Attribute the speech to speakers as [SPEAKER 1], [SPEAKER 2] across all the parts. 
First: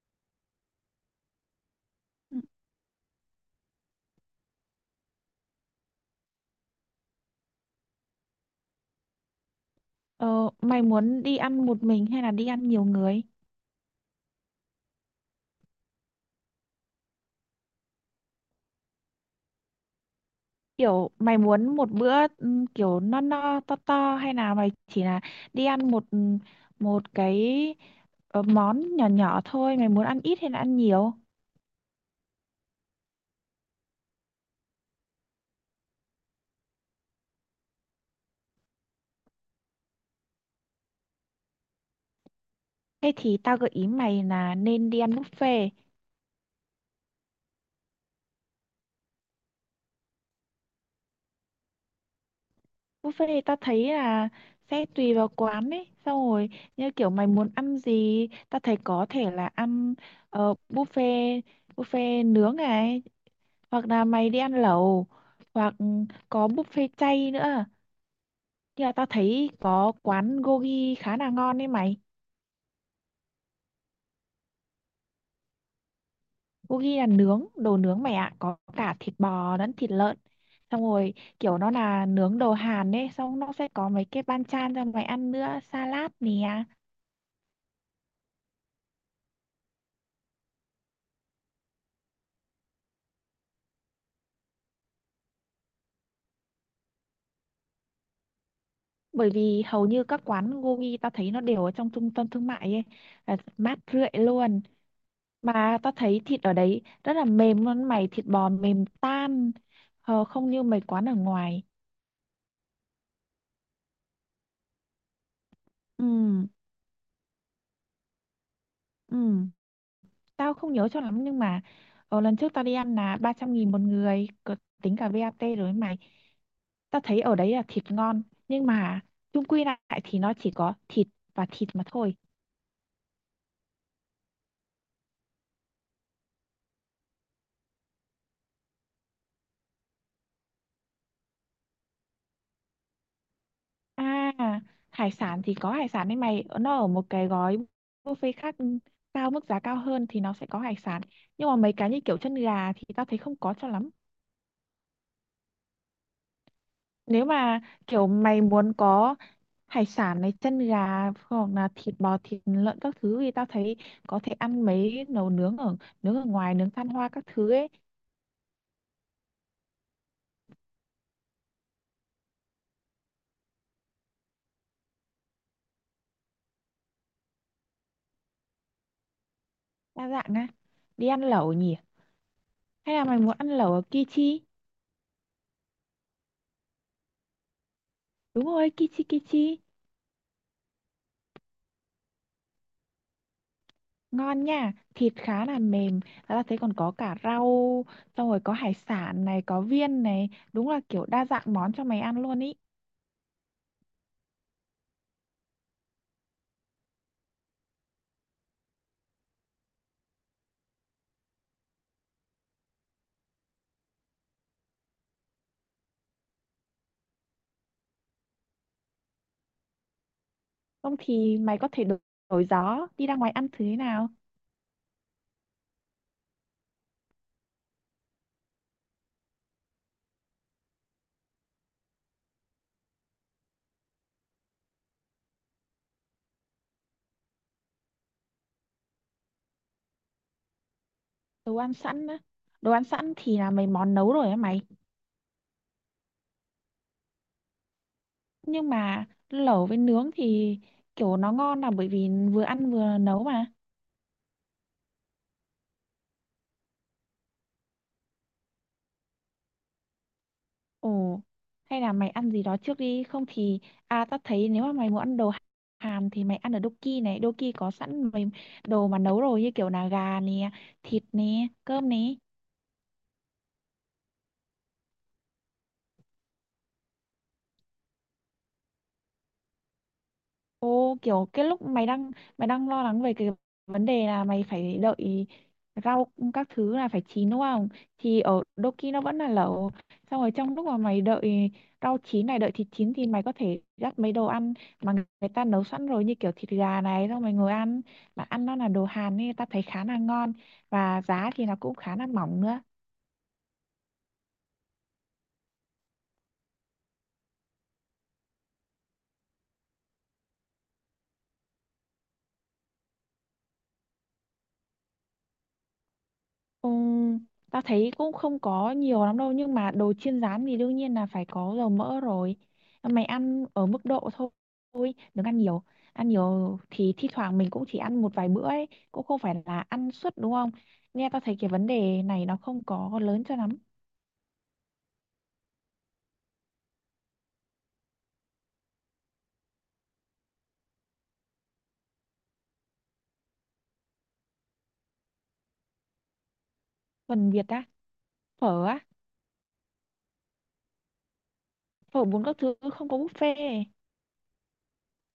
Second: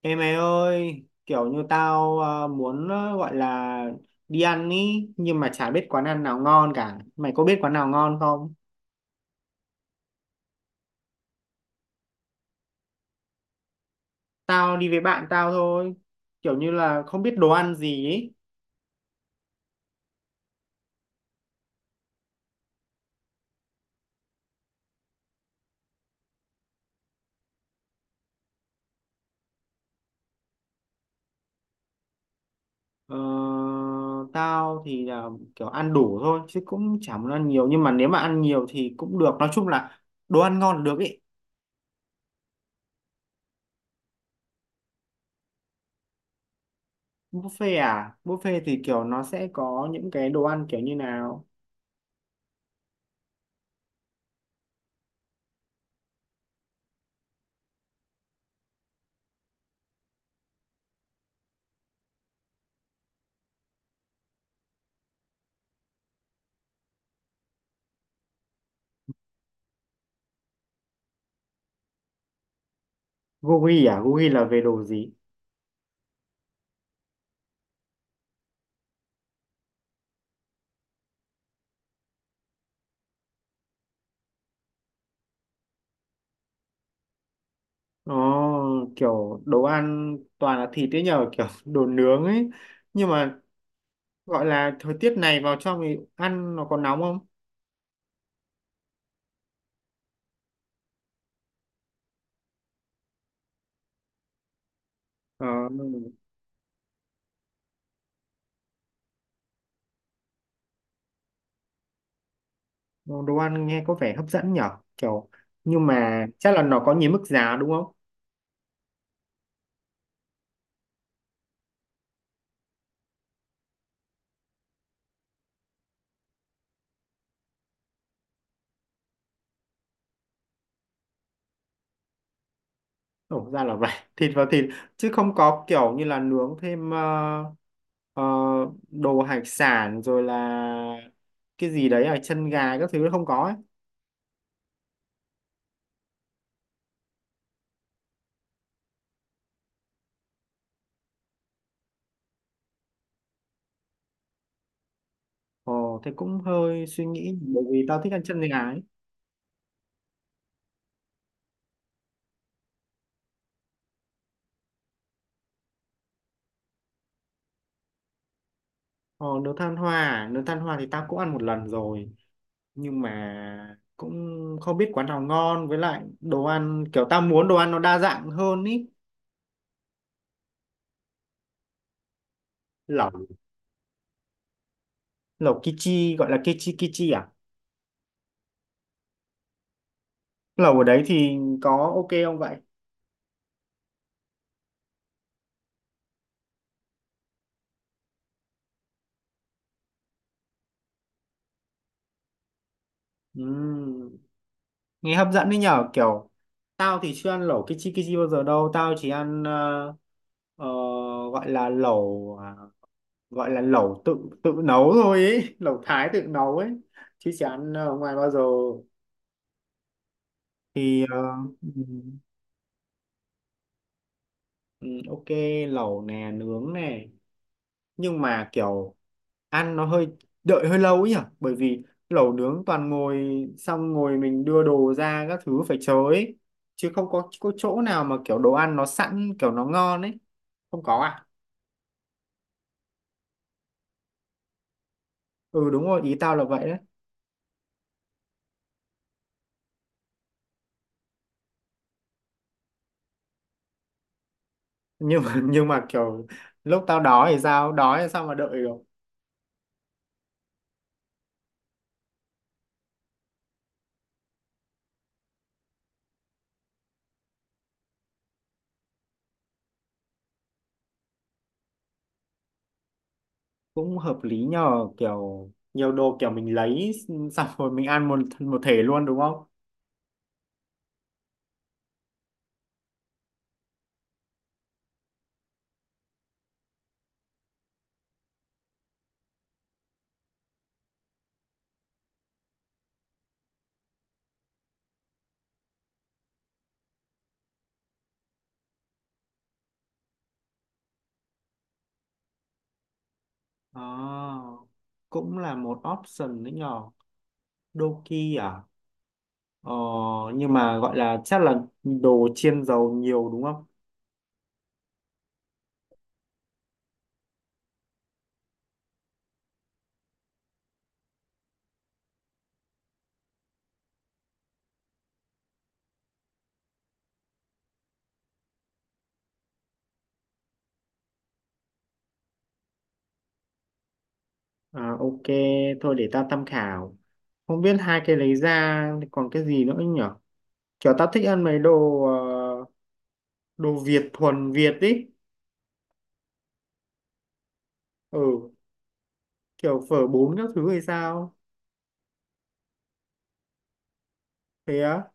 [SPEAKER 1] Ê mày ơi, kiểu như tao muốn gọi là đi ăn ý, nhưng mà chả biết quán ăn nào ngon cả. Mày có biết quán nào ngon không?
[SPEAKER 2] Ờ, mày muốn đi ăn một mình hay là đi ăn nhiều người?
[SPEAKER 1] Tao đi với bạn tao thôi, kiểu như là không biết đồ ăn gì ý.
[SPEAKER 2] Kiểu mày muốn một bữa kiểu no no to to, hay là mày chỉ là đi ăn một một cái món nhỏ nhỏ thôi, mày muốn ăn ít hay là ăn nhiều?
[SPEAKER 1] Ờ, tao thì là kiểu ăn đủ thôi, chứ cũng chả muốn ăn nhiều. Nhưng mà nếu mà ăn nhiều thì cũng được, nói chung là đồ ăn ngon là được ý.
[SPEAKER 2] Thế thì tao gợi ý mày là nên đi ăn buffet.
[SPEAKER 1] Buffet à? Buffet thì kiểu nó sẽ có những cái đồ ăn kiểu như nào?
[SPEAKER 2] Buffet thì tao thấy là sẽ tùy vào quán ấy, xong rồi như kiểu mày muốn ăn gì, tao thấy có thể là ăn ờ, buffet buffet nướng này, hoặc là mày đi ăn lẩu, hoặc có buffet chay nữa, nhưng mà tao thấy có quán gogi khá là ngon đấy mày.
[SPEAKER 1] Gogi à? Gogi là về đồ gì?
[SPEAKER 2] Gogi là nướng, đồ nướng mày ạ, có cả thịt bò lẫn thịt lợn, xong rồi kiểu nó là nướng đồ Hàn ấy, xong nó sẽ có mấy cái banchan cho mày ăn nữa, salad nè.
[SPEAKER 1] Nó kiểu đồ ăn toàn là thịt ấy nhờ kiểu đồ nướng ấy, nhưng mà gọi là thời tiết này vào trong thì ăn nó có nóng không?
[SPEAKER 2] Bởi vì hầu như các quán gogi tao thấy nó đều ở trong trung tâm thương mại ấy, là mát rượi luôn.
[SPEAKER 1] ờ,
[SPEAKER 2] Mà tao thấy thịt ở đấy rất là mềm luôn mày, thịt bò mềm tan. Ờ, không như mấy quán ở ngoài.
[SPEAKER 1] Đồ ăn nghe có vẻ hấp dẫn nhở, kiểu nhưng
[SPEAKER 2] Ừ,
[SPEAKER 1] mà chắc là nó có nhiều mức giá đúng không?
[SPEAKER 2] ừ, tao không nhớ cho lắm, nhưng mà lần trước tao đi ăn là 300.000 một người. Tính cả VAT rồi ấy mày. Tao thấy ở đấy là thịt ngon, nhưng mà chung quy lại thì nó chỉ có thịt và thịt mà thôi.
[SPEAKER 1] Ồ, ra là vậy. Thịt vào thịt chứ không có kiểu như là nướng thêm ờ, đồ hải sản rồi là cái gì đấy à, chân gà các thứ không có ấy.
[SPEAKER 2] À, hải sản thì có hải sản đấy mày, nó ở một cái gói buffet khác, mức giá cao hơn thì nó sẽ có hải sản. Nhưng mà mấy cái như kiểu chân gà thì tao thấy không có cho lắm.
[SPEAKER 1] Ồ, thế cũng hơi suy
[SPEAKER 2] Nếu
[SPEAKER 1] nghĩ,
[SPEAKER 2] mà
[SPEAKER 1] bởi vì tao
[SPEAKER 2] kiểu
[SPEAKER 1] thích ăn chân
[SPEAKER 2] mày
[SPEAKER 1] gà
[SPEAKER 2] muốn
[SPEAKER 1] ấy.
[SPEAKER 2] có hải sản này, chân gà, hoặc là thịt bò, thịt lợn các thứ, thì tao thấy có thể ăn mấy nấu nướng ở ngoài, nướng than hoa các thứ ấy.
[SPEAKER 1] Ờ, nướng than hoa thì tao cũng ăn một lần rồi, nhưng mà cũng không biết quán nào ngon, với lại đồ ăn kiểu tao muốn đồ ăn nó đa dạng hơn ý.
[SPEAKER 2] Đa dạng á? Đi ăn lẩu nhỉ, hay là mày
[SPEAKER 1] Lẩu,
[SPEAKER 2] muốn ăn lẩu ở Kichi?
[SPEAKER 1] lẩu kichi gọi là kichi kichi à?
[SPEAKER 2] Đúng rồi, Kichi Kichi.
[SPEAKER 1] Lẩu ở đấy thì có ok không vậy?
[SPEAKER 2] Ngon nha, thịt khá là mềm, và tao thấy còn có cả rau, xong rồi có hải sản này, có viên này, đúng là kiểu đa dạng món cho mày ăn luôn ý.
[SPEAKER 1] Ừm, nghe hấp dẫn đấy nhở, kiểu tao thì chưa ăn lẩu kichi kichi bao giờ đâu, tao chỉ ăn ờ, gọi là lẩu à, gọi là lẩu tự tự nấu thôi ấy, lẩu Thái tự nấu ấy, chứ chả ăn ở ngoài bao giờ.
[SPEAKER 2] Không
[SPEAKER 1] thì ờ,
[SPEAKER 2] thì mày có thể đổi
[SPEAKER 1] ừm,
[SPEAKER 2] đổi gió đi ra ngoài ăn thứ thế nào.
[SPEAKER 1] ok, lẩu nè, nướng nè, nhưng mà kiểu ăn nó hơi, đợi hơi lâu ấy nhỉ, bởi vì lẩu nướng toàn ngồi, xong ngồi mình đưa đồ ra các thứ phải chờ ấy, chứ không có chỗ nào mà kiểu đồ ăn nó sẵn kiểu nó ngon ấy, không có à?
[SPEAKER 2] Đồ ăn sẵn á? Đồ ăn sẵn thì là mấy món nấu rồi á mày.
[SPEAKER 1] Ừ đúng rồi, ý tao là vậy đấy.
[SPEAKER 2] Nhưng mà lẩu với nướng thì kiểu nó ngon là bởi vì vừa ăn vừa nấu mà.
[SPEAKER 1] Nhưng mà kiểu lúc tao đói thì sao, đói thì sao mà đợi được?
[SPEAKER 2] Ồ, hay là mày ăn gì đó trước đi? Không thì tao thấy nếu mà mày muốn ăn đồ Hàn thì mày ăn ở Doki này, Doki có sẵn mấy đồ mà nấu rồi, như kiểu là gà nè, thịt nè, cơm nè.
[SPEAKER 1] Cũng hợp lý nhờ, kiểu nhiều đồ kiểu mình lấy xong rồi mình ăn một một thể luôn đúng không?
[SPEAKER 2] Ô, kiểu cái lúc mày đang lo lắng về cái vấn đề là mày phải đợi rau các thứ là phải chín đúng không? Thì ở Doki nó vẫn là lẩu. Xong rồi trong lúc mà mày đợi rau chín này, đợi thịt chín, thì mày có thể dắt mấy đồ ăn mà người ta nấu sẵn rồi, như kiểu thịt gà này, xong mày ngồi ăn. Mà ăn nó là đồ Hàn nên ta thấy khá là ngon, và giá thì nó cũng khá là mỏng nữa.
[SPEAKER 1] À, cũng là một option đấy nhỏ, Doki à, ờ, nhưng mà gọi là chắc là đồ chiên dầu nhiều đúng không?
[SPEAKER 2] Ừm, Tao thấy cũng không có nhiều lắm đâu, nhưng mà đồ chiên rán thì đương nhiên là phải có dầu mỡ rồi. Mày ăn ở mức độ thôi, đừng ăn nhiều. Ăn nhiều thì thi thoảng mình cũng chỉ ăn một vài bữa ấy, cũng không phải là ăn suốt đúng không? Nghe tao thấy cái vấn đề này nó không có lớn cho lắm.
[SPEAKER 1] À, ok, thôi để ta tham khảo. Không biết hai cái lấy ra thì còn cái gì nữa nhở, kiểu ta thích ăn mấy đồ đồ Việt thuần Việt ý.
[SPEAKER 2] Phần Việt á?
[SPEAKER 1] Ừ,
[SPEAKER 2] Phở á?
[SPEAKER 1] kiểu phở bún các thứ hay sao.
[SPEAKER 2] Phở bún các thứ không có buffet.
[SPEAKER 1] Thế á.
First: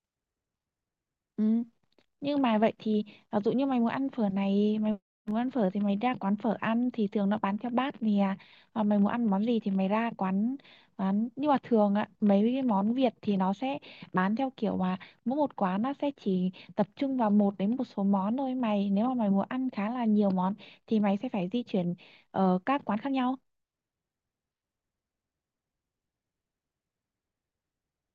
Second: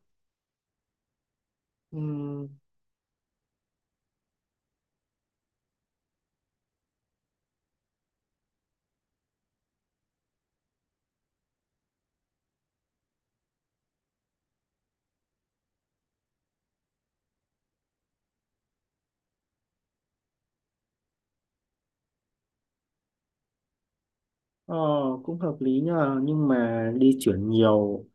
[SPEAKER 2] Ừ,
[SPEAKER 1] Ừ,
[SPEAKER 2] nhưng mà vậy thì ví dụ như mày muốn ăn phở này, mày muốn ăn phở thì mày ra quán phở ăn thì thường nó bán theo bát nè. Và mày muốn ăn món gì thì mày ra quán quán, nhưng mà thường á, mấy cái món Việt thì nó sẽ bán theo kiểu mà mỗi một quán nó sẽ chỉ tập trung vào một đến một số món thôi mày. Nếu mà mày muốn ăn khá là nhiều món thì mày sẽ phải di chuyển ở các quán khác nhau.
[SPEAKER 1] ờ, cũng hợp lý nhờ, nhưng mà đi chuyển nhiều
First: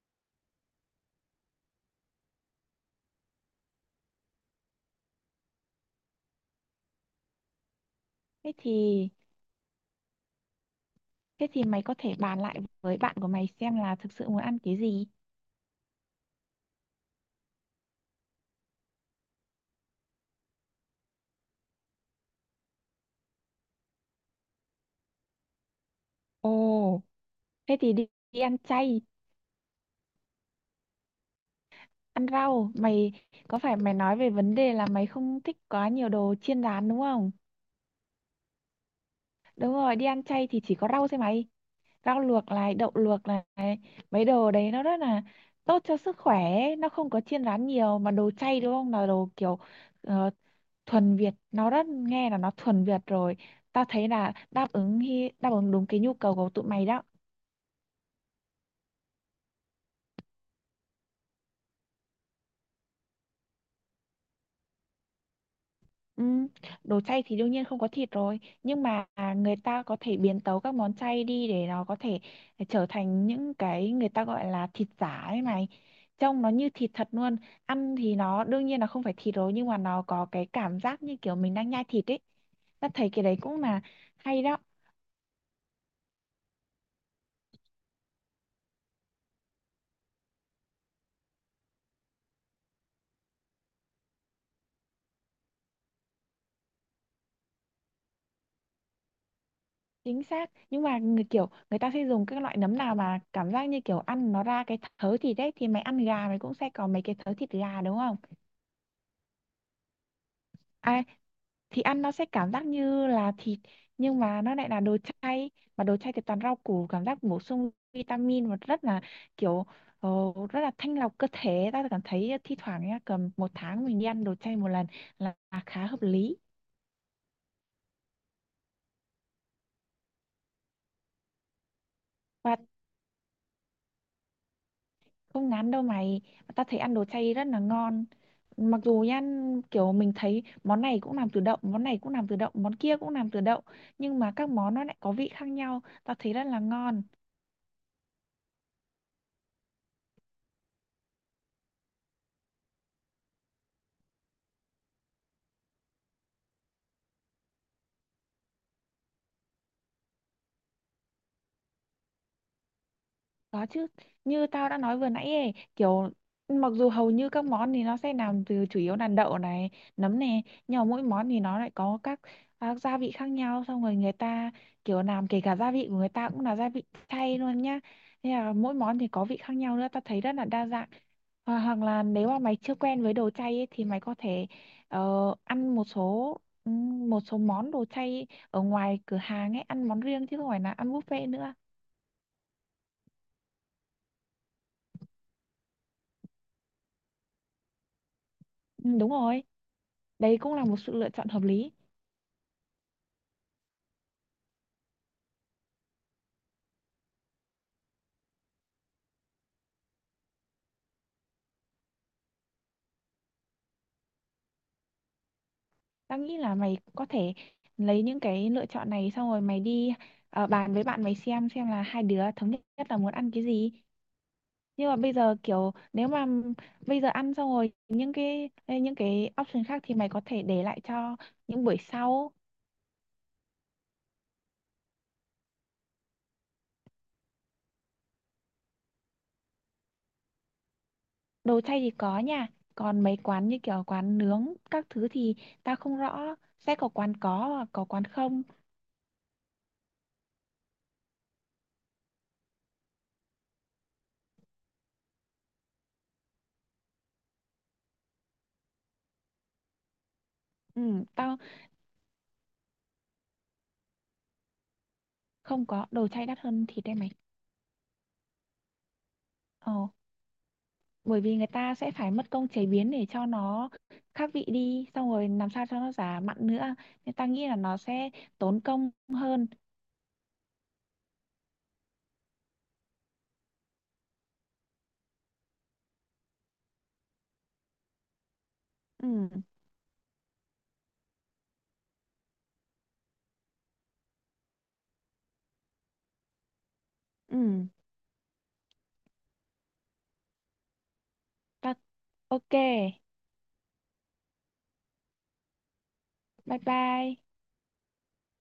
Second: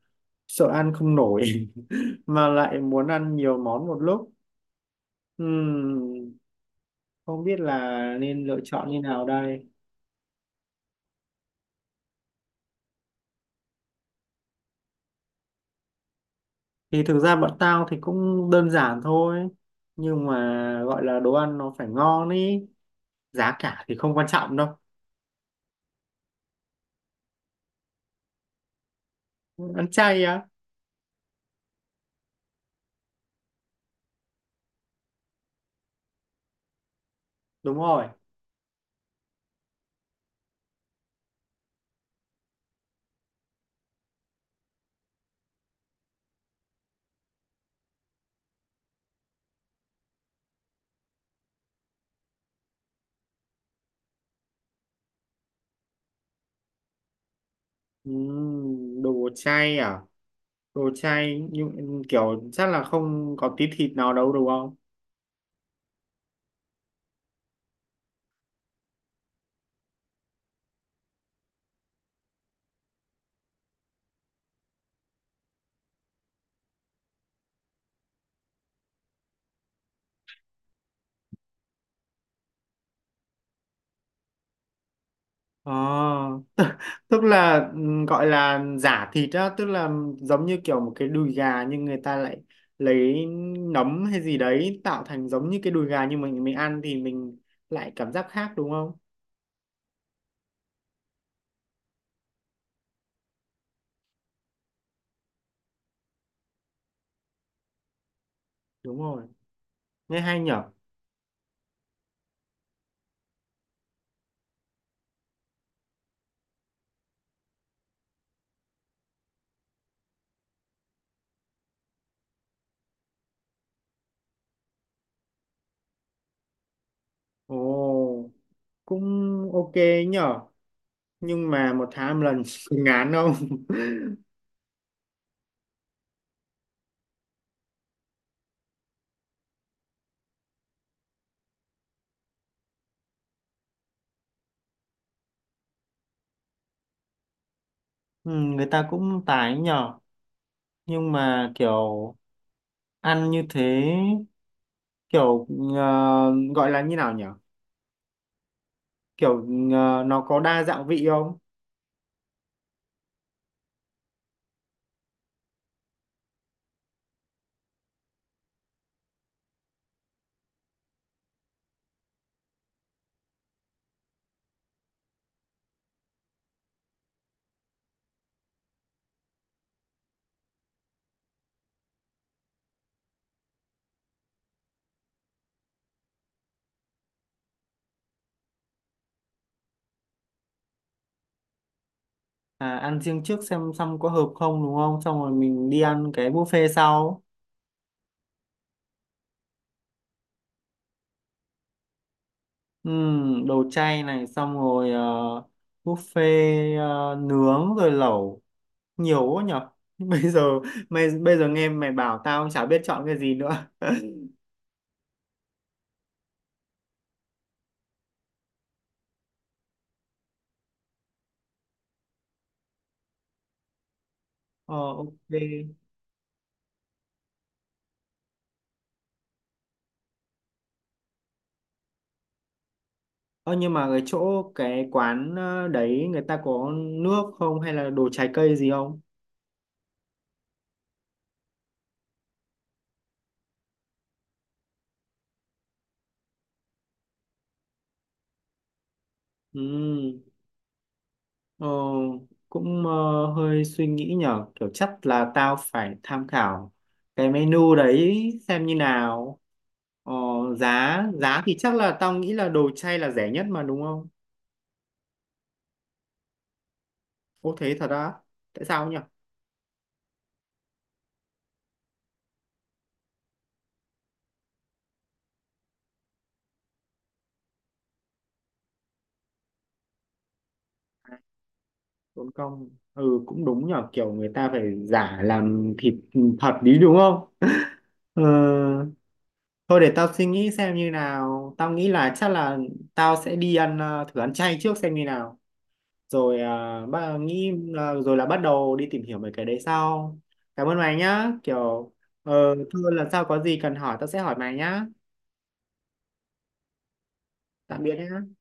[SPEAKER 1] sợ ăn không nổi. Mà lại muốn ăn nhiều món một lúc. Ừm, không biết là nên
[SPEAKER 2] Thế
[SPEAKER 1] lựa chọn như
[SPEAKER 2] thì
[SPEAKER 1] nào đây.
[SPEAKER 2] thế thì mày có thể bàn lại với bạn của mày xem là thực sự muốn ăn cái gì.
[SPEAKER 1] Thì thực ra bọn tao thì cũng đơn giản thôi, nhưng mà gọi là đồ ăn nó phải ngon ý, giá cả thì không quan trọng đâu.
[SPEAKER 2] Ồ, thế thì đi ăn chay.
[SPEAKER 1] Ăn chay á?
[SPEAKER 2] Ăn rau mày, có phải mày nói về vấn đề là mày không thích quá nhiều đồ chiên rán đúng không?
[SPEAKER 1] Đúng rồi.
[SPEAKER 2] Đúng rồi, đi ăn chay thì chỉ có rau thôi mày, rau luộc này, đậu luộc này, mấy đồ đấy nó rất là tốt cho sức khỏe ấy. Nó không có chiên rán nhiều, mà đồ chay đúng không, là đồ kiểu ờ, thuần Việt. Nó rất Nghe là nó thuần Việt rồi. Tao thấy là đáp ứng đúng cái nhu cầu của tụi mày đó.
[SPEAKER 1] Đồ chay à, đồ chay nhưng kiểu chắc là không có tí thịt nào đâu đúng không?
[SPEAKER 2] Ừ, đồ chay thì đương nhiên không có thịt rồi, nhưng mà người ta có thể biến tấu các món chay đi để nó có thể trở thành những cái người ta gọi là thịt giả ấy mày, trông nó như thịt thật luôn. Ăn thì nó đương nhiên là không phải thịt rồi, nhưng mà nó có cái cảm giác như kiểu mình đang nhai thịt ấy. Ta thấy cái đấy cũng là hay đó.
[SPEAKER 1] Ờ, tức là gọi là giả thịt á, tức là giống như kiểu một cái đùi gà nhưng người ta lại lấy nấm hay gì đấy tạo thành giống như cái đùi gà, nhưng mình ăn thì mình lại cảm giác khác đúng không?
[SPEAKER 2] Chính xác, nhưng mà người kiểu người ta sẽ dùng các loại nấm nào mà cảm giác như kiểu ăn nó ra cái thớ thịt đấy, thì mày ăn gà mày cũng sẽ có mấy cái thớ thịt gà đúng không?
[SPEAKER 1] Đúng rồi, nghe hay nhở.
[SPEAKER 2] Ai thì ăn nó sẽ cảm giác như là thịt, nhưng mà nó lại là đồ chay. Mà đồ chay thì toàn rau củ, cảm giác bổ sung vitamin, và rất là kiểu ờ, rất là thanh lọc cơ thể. Ta cảm thấy thi thoảng nhá, cầm một tháng mình đi ăn đồ chay một lần là khá hợp lý.
[SPEAKER 1] Ồ, cũng ok nhở, nhưng mà một tháng một lần
[SPEAKER 2] Và
[SPEAKER 1] ngán không?
[SPEAKER 2] không ngán đâu mày, ta thấy ăn đồ chay rất là ngon. Mặc dù nha, kiểu mình thấy món này cũng làm từ đậu, món này cũng làm từ đậu, món kia cũng làm từ đậu, nhưng mà các món nó lại có vị khác nhau, ta thấy rất là ngon.
[SPEAKER 1] Ừ, người ta cũng tài ấy nhở, nhưng mà kiểu ăn như thế kiểu, gọi là như nào nhở, kiểu nó có đa dạng vị không?
[SPEAKER 2] Có chứ, như tao đã nói vừa nãy ấy, kiểu mặc dù hầu như các món thì nó sẽ làm từ chủ yếu là đậu này, nấm này, nhưng mà mỗi món thì nó lại có các gia vị khác nhau, xong rồi người ta kiểu làm kể cả gia vị của người ta cũng là gia vị chay luôn nhá. Nên là mỗi món thì có vị khác nhau nữa, tao thấy rất là đa dạng. Hoặc là nếu mà mày chưa quen với đồ chay ấy, thì mày có thể ăn một số món đồ chay ở ngoài cửa hàng ấy, ăn món riêng chứ không phải là ăn buffet nữa.
[SPEAKER 1] À, ăn riêng trước xem xong có hợp không đúng không, xong rồi mình đi ăn cái buffet sau.
[SPEAKER 2] Ừ, đúng rồi. Đấy cũng là một sự lựa chọn hợp lý.
[SPEAKER 1] Đồ chay này, xong rồi buffet, nướng rồi lẩu, nhiều quá nhở. Bây giờ mày, bây giờ nghe mày bảo tao cũng chả biết chọn cái gì nữa.
[SPEAKER 2] Tao nghĩ là mày có thể lấy những cái lựa chọn này, xong rồi mày đi bàn với bạn mày xem là hai đứa thống nhất là muốn ăn cái gì.
[SPEAKER 1] Ờ
[SPEAKER 2] Nhưng mà bây
[SPEAKER 1] ok.
[SPEAKER 2] giờ kiểu nếu mà bây giờ ăn xong rồi những cái option khác thì mày có thể để lại cho những buổi sau.
[SPEAKER 1] Ờ nhưng mà cái chỗ, cái quán đấy người ta có nước không, hay là đồ trái cây gì không?
[SPEAKER 2] Đồ chay thì có nha, còn mấy quán như kiểu quán nướng các thứ thì tao không rõ, sẽ có quán có và có quán không.
[SPEAKER 1] Ừ. Ờ, cũng hơi suy nghĩ nhở, kiểu chắc là tao phải tham khảo cái menu đấy xem như nào. ờ, Giá,
[SPEAKER 2] Ừ, tao
[SPEAKER 1] giá thì chắc là tao nghĩ là đồ chay là rẻ nhất mà đúng không?
[SPEAKER 2] không, có đồ chay đắt hơn thịt đây mày.
[SPEAKER 1] Ô, thế thật á? Tại sao nhở?
[SPEAKER 2] Ờ, bởi vì người ta sẽ phải mất công chế biến để cho nó khác vị đi, xong rồi làm sao cho nó giả mặn nữa, nên ta nghĩ là nó sẽ tốn công hơn.
[SPEAKER 1] Tốn công. Ừ cũng đúng nhở, kiểu người ta phải giả làm thịt thật đi đúng không? ờ,
[SPEAKER 2] Ừ.
[SPEAKER 1] Thôi để tao suy nghĩ xem như nào, tao nghĩ là chắc là tao sẽ đi ăn, thử ăn chay trước xem như nào rồi. À, ba nghĩ
[SPEAKER 2] Ừ.
[SPEAKER 1] là, rồi là bắt đầu đi tìm hiểu về cái đấy sau. Cảm ơn mày nhá,
[SPEAKER 2] Ta.
[SPEAKER 1] kiểu
[SPEAKER 2] OK.
[SPEAKER 1] thôi lần sau có gì cần hỏi tao sẽ hỏi mày nhá.
[SPEAKER 2] Bye bye.
[SPEAKER 1] Tạm biệt nhá.